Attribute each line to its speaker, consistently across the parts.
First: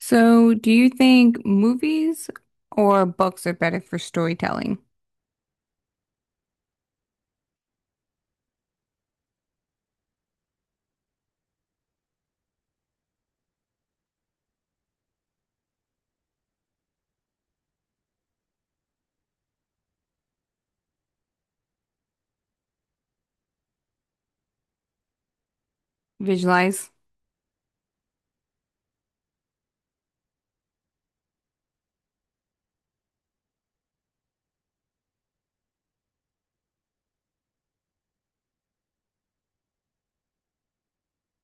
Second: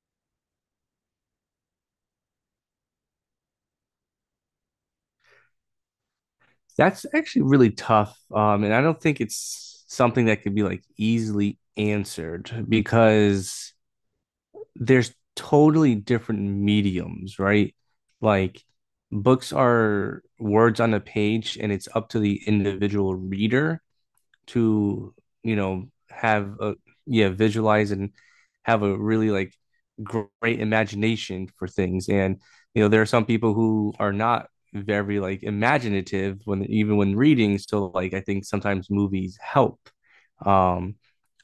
Speaker 1: So, do you think movies or books are better for storytelling?
Speaker 2: That's actually really tough. And I don't think it's something that could be like easily answered because there's totally different mediums, right? Like books are words on a page and it's up to the individual reader to have a
Speaker 1: Visualize?
Speaker 2: yeah, visualize and have a really like great imagination for things. And you know there are some people who are not very like imaginative when even when reading, so like I think sometimes movies help. um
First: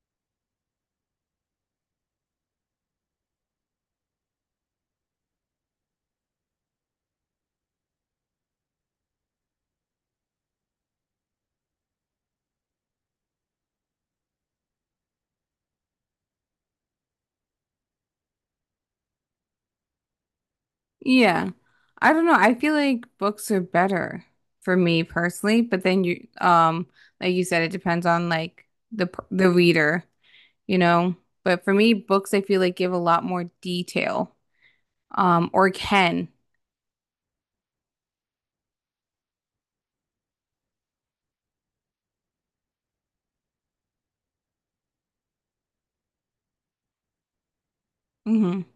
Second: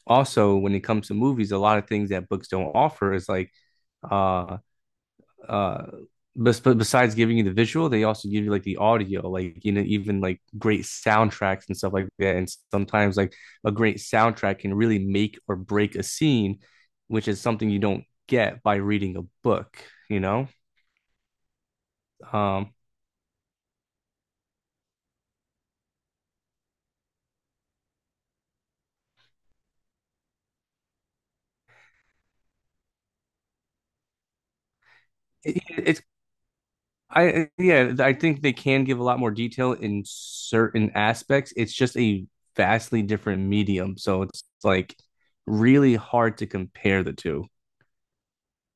Speaker 2: Also when it comes to movies, a lot of things that books don't offer is like uh uh but besides giving you the visual, they also give you like the audio, like you know, even like great soundtracks and stuff like that. And sometimes like a great soundtrack can really make or break a scene, which is something you don't get by reading a book, you know?
Speaker 1: Yeah. I don't know. I
Speaker 2: Um
Speaker 1: feel like books are better for me personally, but then you like you said it depends on like the reader, you know? But for me, books I feel like give a lot more detail
Speaker 2: it,
Speaker 1: or
Speaker 2: it's
Speaker 1: can.
Speaker 2: I, yeah, I think they can give a lot more detail in certain aspects. It's just a vastly different medium, so it's like really hard to compare the two.
Speaker 1: Mm-hmm.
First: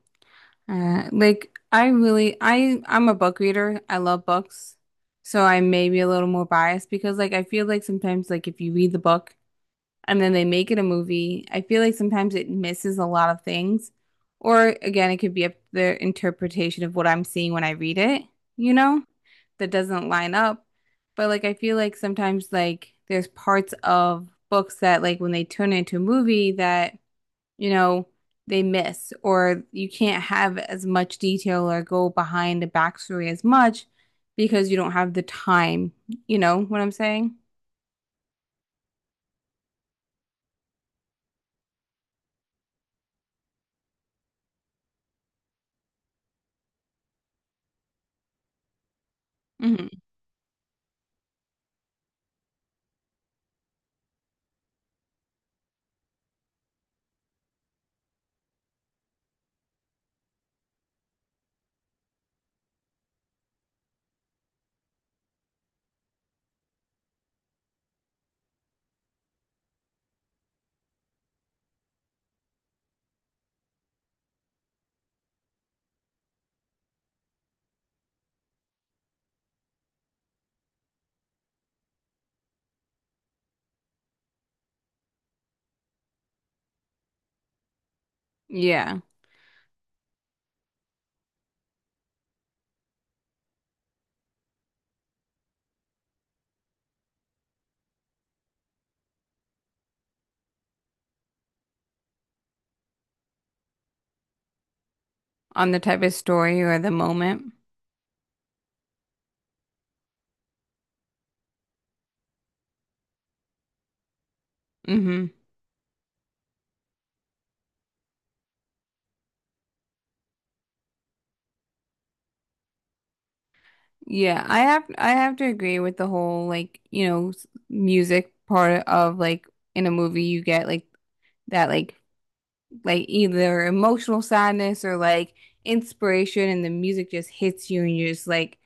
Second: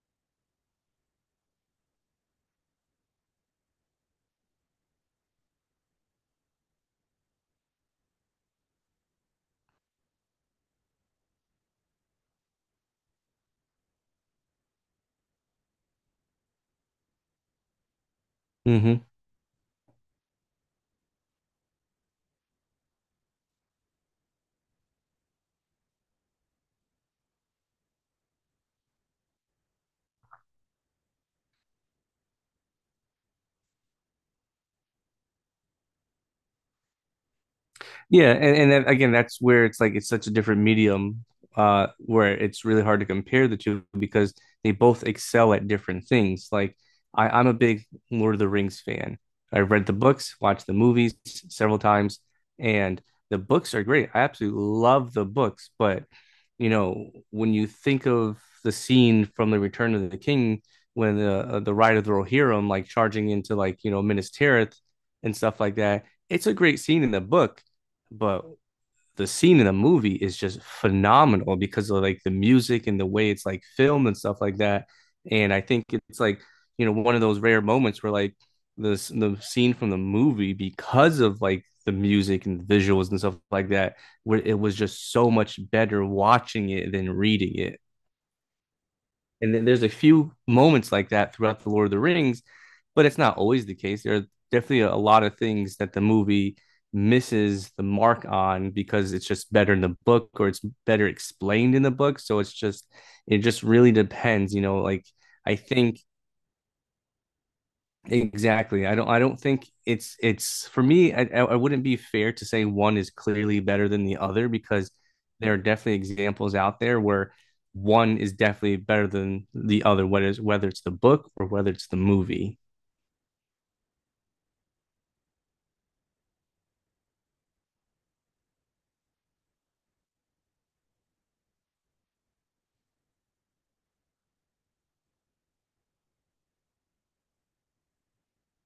Speaker 1: Like I'm a book reader. I love books. So I may be a little more biased because like I feel like sometimes like if you read the book and then they make it a movie, I feel like sometimes it misses a lot of things. Or again, it could be up to their interpretation of what I'm seeing when I read it, you know,
Speaker 2: Mm-hmm.
Speaker 1: that doesn't line up. But like I feel like sometimes like there's parts of books that like when they turn into a movie that you know, they miss, or you can't have as much detail or go behind the backstory as much because you don't have the time. You know what I'm saying?
Speaker 2: Yeah, and then, again, that's where it's like it's such a different medium, where it's really hard to compare the two because they both excel at different things. Like I'm a big Lord of the Rings fan. I've read the
Speaker 1: Hmm.
Speaker 2: books, watched the movies several times, and the books are great. I absolutely love the books, but you know, when you think of the scene from the Return of the King, when the Ride of the Rohirrim like charging into like you know Minas Tirith and stuff like that, it's a great scene in the book, but the scene in the movie is just phenomenal because of like the music and the way it's like filmed and stuff like that. And I think it's like, you know, one of those rare moments where like this the scene from the movie, because of like the music and the visuals and stuff like that, where it was just so much better watching it than reading it.
Speaker 1: Yeah,
Speaker 2: And then there's a few moments like that throughout the Lord of the Rings, but it's not always the case. There are definitely a lot of things that the movie misses the mark on because it's just better in the book or it's better explained in the book. So it's just, it just really depends, you know, like I
Speaker 1: on the
Speaker 2: think
Speaker 1: type of story or the moment.
Speaker 2: Exactly. I don't think it's for me, I wouldn't be fair to say one is clearly better than the other, because
Speaker 1: Hmm.
Speaker 2: there are definitely examples out there where one is definitely better than the other, whether it's the book or whether it's the movie.
Speaker 1: Yeah, I have to agree with the whole like, you know, music part of like in a movie you get like that like either emotional sadness or like inspiration and the music just hits you and you're just like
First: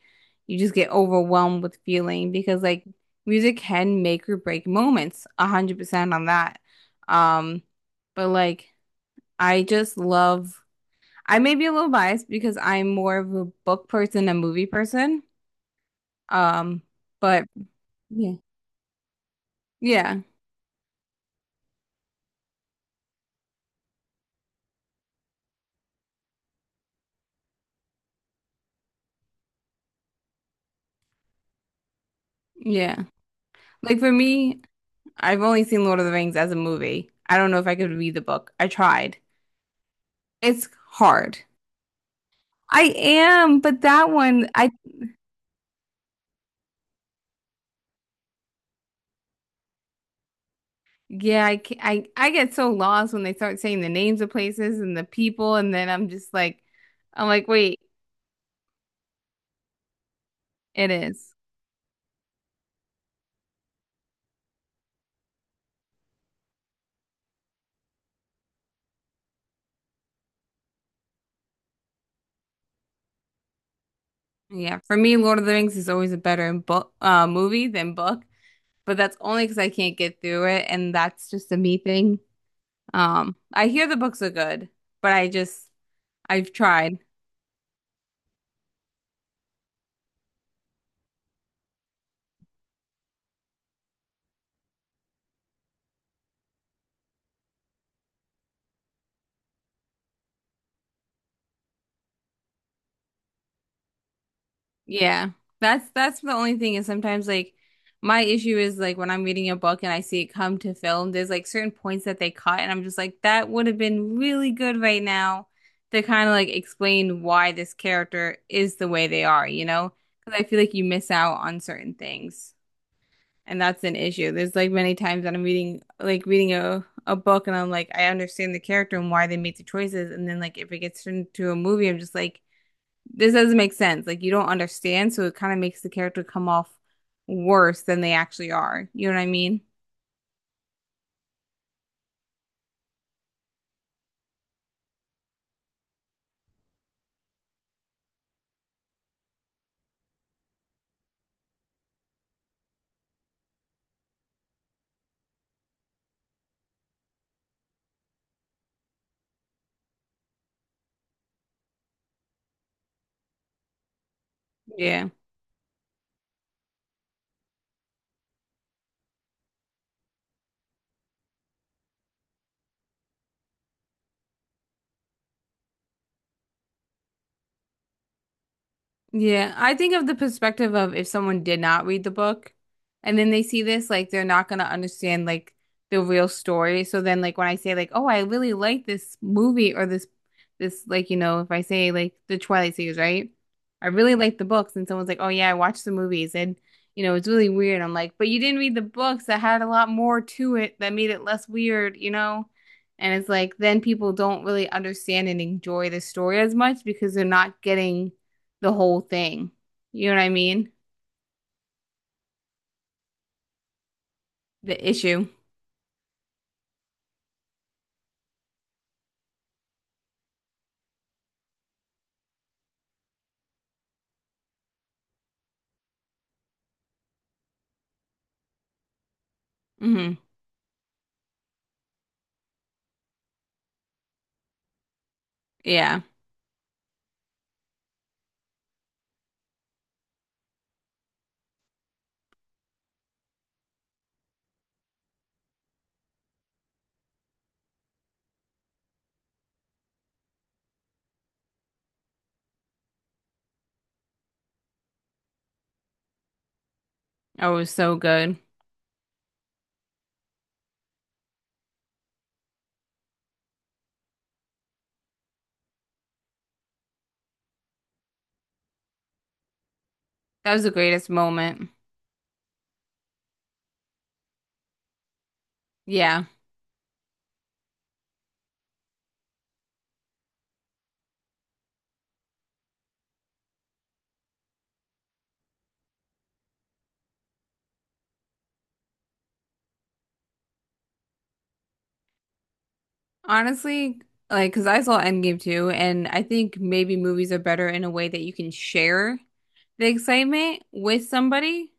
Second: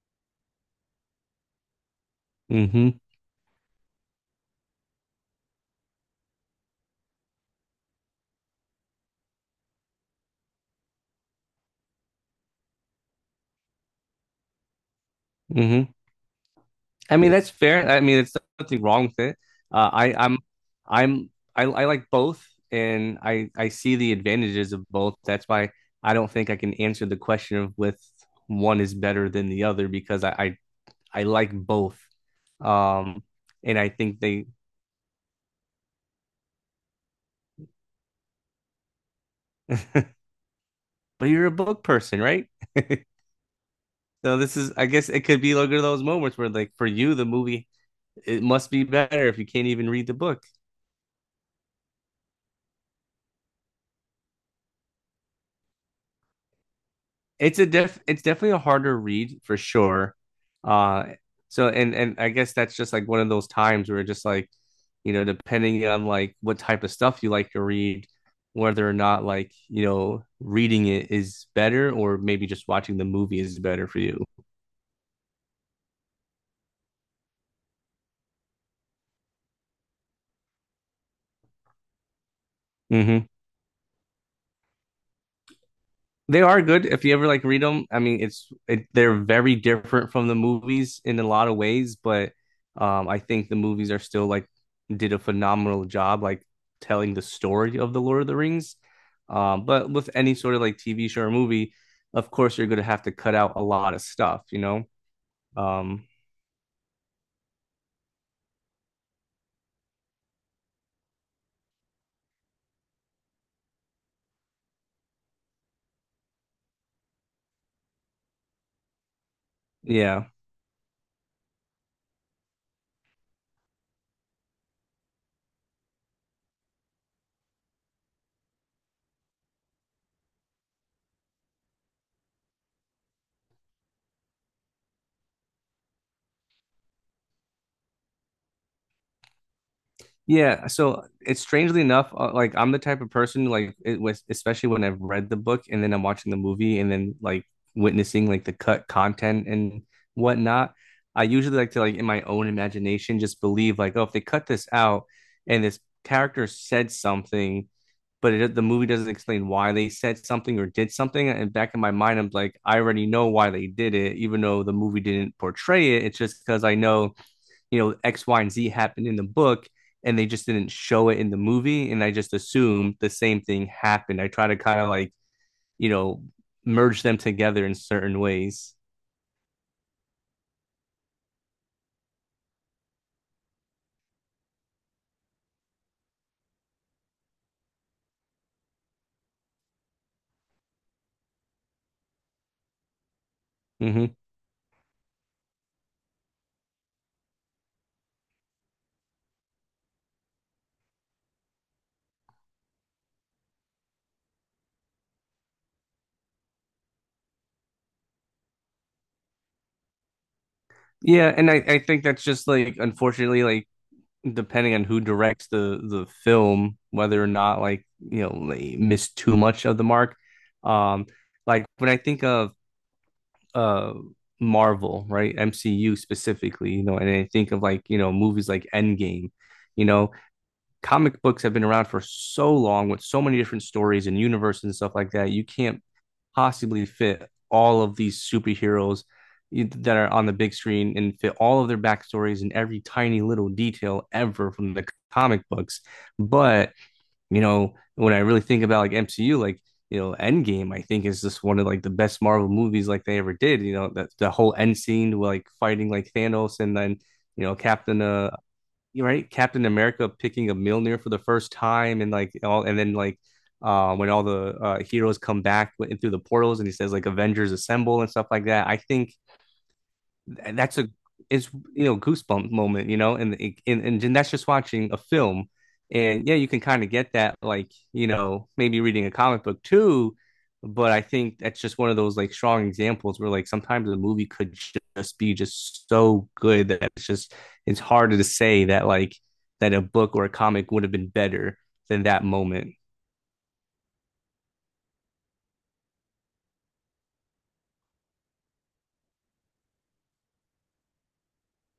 Speaker 1: you just get overwhelmed with feeling because like
Speaker 2: Hmm.
Speaker 1: music can make or break moments 100% on that um but like I just love I may be a little biased because I'm more of a book person than a movie person
Speaker 2: Hmm.
Speaker 1: um
Speaker 2: I mean
Speaker 1: but
Speaker 2: that's fair. I mean
Speaker 1: yeah
Speaker 2: it's nothing wrong with it. Uh, I
Speaker 1: yeah
Speaker 2: I'm I'm I like both, and I see the advantages of both. That's why I don't think I can answer the question of with one is better than the other, because I I like both.
Speaker 1: yeah
Speaker 2: Um, and I
Speaker 1: like for
Speaker 2: think they,
Speaker 1: me I've only seen Lord of the Rings as a movie. I don't know if I could read the book, I tried.
Speaker 2: but
Speaker 1: It's hard.
Speaker 2: you're a book person, right?
Speaker 1: I am, but that
Speaker 2: So
Speaker 1: one,
Speaker 2: this
Speaker 1: I
Speaker 2: is, I guess, it could be like one of those moments where, like, for you, the movie it must be better if you can't even read the book.
Speaker 1: yeah, I I get so lost when they start saying the names of places and the people, and then I'm just like, I'm like, wait,
Speaker 2: It's definitely a harder read for sure.
Speaker 1: it
Speaker 2: Uh,
Speaker 1: is.
Speaker 2: so and I guess that's just like one of those times where just like, you know, depending on like what type of stuff you like to read, whether or not like you know reading it is better or maybe just watching the movie is better for you.
Speaker 1: Yeah, for me, Lord of the Rings is always a better book movie than book, but that's only because I can't get through it, and that's just a me thing.
Speaker 2: Mm-hmm.
Speaker 1: I hear the books are good, but I just
Speaker 2: They
Speaker 1: I've
Speaker 2: are good.
Speaker 1: tried.
Speaker 2: If you ever like read them, I mean, it's it, they're very different from the movies in a lot of ways, but I think the movies are still like did a phenomenal job like telling the story of the Lord of the Rings. But with any sort of like TV show or movie, of course, you're going to have to cut out a lot of stuff, you know?
Speaker 1: Yeah. That's
Speaker 2: Um,
Speaker 1: that's the only thing is sometimes like my issue is like when I'm reading a book and I see it come to film, there's like certain points that they cut and I'm just like, that would have been really good right now to kind of like explain why this character is the way they are, you know?
Speaker 2: yeah.
Speaker 1: Because I feel like you miss out on certain things. And that's an issue. There's like many times that I'm reading a book and I'm like, I understand the character and why they made the choices. And then like if it gets turned into a movie, I'm just like this doesn't make sense. Like you don't understand, so it kind of makes the character come off worse than they actually are. You know what I mean?
Speaker 2: Yeah, so it's strangely enough, like I'm the type of person like it was especially when I've read the book and then I'm watching the movie and then like witnessing like the cut content and whatnot. I usually like to like in my own imagination just believe like oh if they cut this out and this character said something, but it, the movie doesn't explain why they said something or did something, and back in my mind I'm like I already know why they did it even though the movie
Speaker 1: Yeah.
Speaker 2: didn't portray it. It's just because I know, you know, X, Y, and Z happened in the book and they just didn't show it in the movie. And I just assumed the same thing happened. I try to kind of like, you know, merge them together in certain ways.
Speaker 1: Yeah, I think of the perspective of if someone did not read the book and then they see this, like they're not gonna understand like the real story. So then like when I say like, oh, I really like this movie or this like, you know, if I say like the Twilight series, right? I really
Speaker 2: Hmm.
Speaker 1: like the books and someone's like, oh yeah, I watched the movies and you know, it's really weird. I'm like, but you didn't read the books that had a lot more to it that made it less weird, you know? And it's like then people don't really understand and enjoy the story as much because they're not getting the whole thing. You know what I mean?
Speaker 2: Yeah. And I think that's just like, unfortunately, like, depending
Speaker 1: The
Speaker 2: on who
Speaker 1: issue.
Speaker 2: directs the film, whether or not like you know they miss too much of the mark. um like when I think of uh Marvel, right? MCU specifically, you know, and I think of like, you know, movies like Endgame, you know,
Speaker 1: Hmm.
Speaker 2: comic books have been around for so long with so many different stories and universes and stuff like that. You can't
Speaker 1: Yeah.
Speaker 2: possibly fit all of these superheroes that are on the big screen and fit all of their backstories and every tiny little detail ever from the comic books. But, you know, when I really think about like MCU, like, you know, Endgame, I think is just one of like the best Marvel movies like they ever did. You know, that the whole end scene, like fighting like Thanos and then, you
Speaker 1: Oh,
Speaker 2: know,
Speaker 1: it was so
Speaker 2: Captain
Speaker 1: good.
Speaker 2: right, Captain America picking a Mjolnir for the first time, and like all, and then like when all the heroes come back in through the portals, and he says like Avengers assemble and stuff like that. I think
Speaker 1: That was the
Speaker 2: that's a
Speaker 1: greatest
Speaker 2: it's
Speaker 1: moment.
Speaker 2: you know goosebump moment, you know, and and that's just watching a film.
Speaker 1: Yeah.
Speaker 2: And yeah, you can kind of get that, like you know, maybe reading a comic book too. But I think that's just one of those like strong examples where like sometimes the movie could just be just so good that it's just it's harder to say that like that a book or a comic would have been better than that moment.
Speaker 1: Honestly, like, because I saw Endgame too, and I think maybe movies are better in a way that you can share the excitement with somebody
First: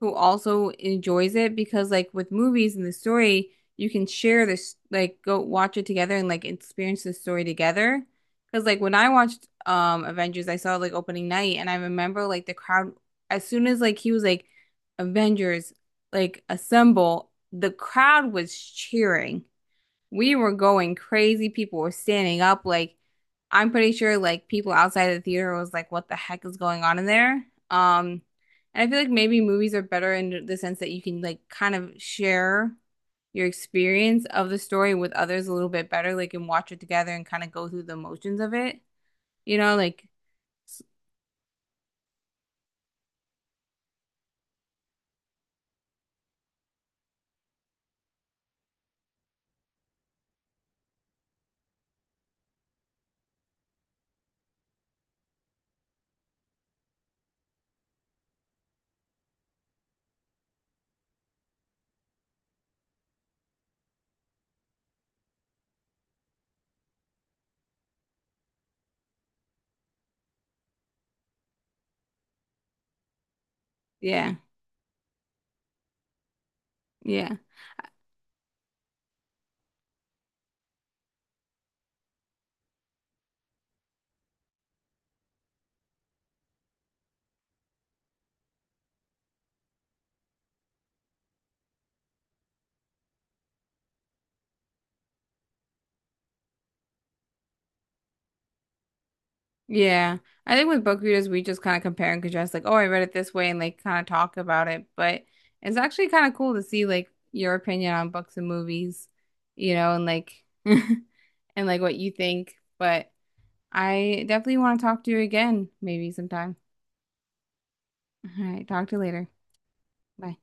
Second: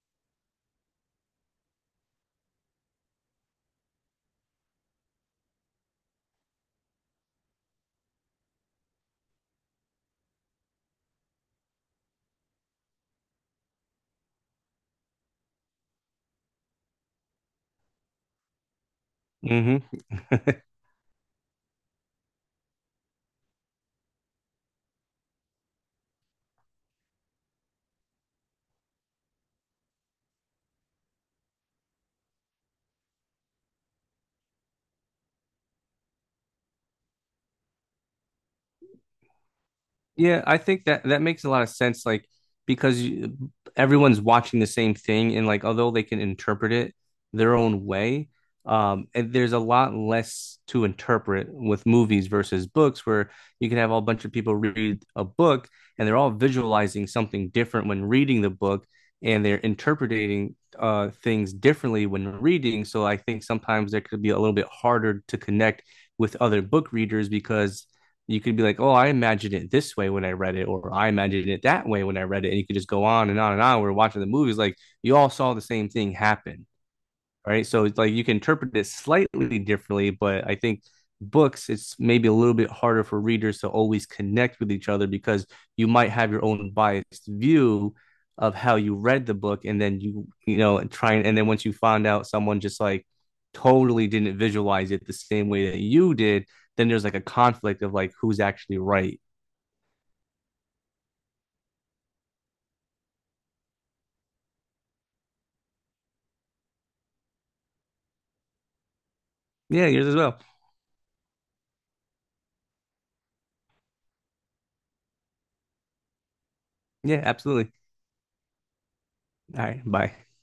Speaker 1: who also enjoys it because like with movies and the story, you can share this like go watch it together and like experience the story together. Because like when I watched Avengers, I saw it, like opening night and I remember like the crowd as soon as like he was like Avengers like assemble, the crowd was cheering.
Speaker 2: Mm-hmm.
Speaker 1: We were going crazy. People were standing up like I'm pretty sure like people outside the theater was like, what the heck is going on in there? And I feel like maybe movies are better in the sense that you can like kind of share your experience of the story with others a little bit better, like and watch it together and kind of go through the motions of it. You know, like
Speaker 2: Yeah, I
Speaker 1: s-
Speaker 2: think that that makes a lot of sense, like because you, everyone's watching the same thing, and like although they can interpret it their own way, and there's a lot less to interpret with movies versus books, where you can have a bunch of people read a book and they're all visualizing something different when reading the book, and they're interpreting things differently when reading. So I think sometimes there could be a little bit harder to connect with other book readers because you could be like, oh, I imagined it this way when I read it, or I imagined it that way when I read it. And you could just go on and on and on. We're watching the
Speaker 1: yeah,
Speaker 2: movies, like you all saw the same thing happen,
Speaker 1: yeah.
Speaker 2: right? So it's like you can interpret it slightly differently, but I think books, it's maybe a little bit harder for readers to always connect with each other because you might have your own biased view of how you read the book, and then and try and then once you find out someone just like totally didn't visualize it the same way that you did, then there's like a conflict of like who's actually right.
Speaker 1: Yeah. I think with book readers, we just kind of compare and contrast, like, oh, I read it this way, and like kind of talk about it. But it's actually kind of cool to see like your opinion on books and movies, you
Speaker 2: Yeah,
Speaker 1: know, and
Speaker 2: yours as well.
Speaker 1: like and like what you think. But I definitely want to talk to you again, maybe sometime.
Speaker 2: Yeah, absolutely.
Speaker 1: All right, talk to you later.
Speaker 2: All right, bye.
Speaker 1: Bye.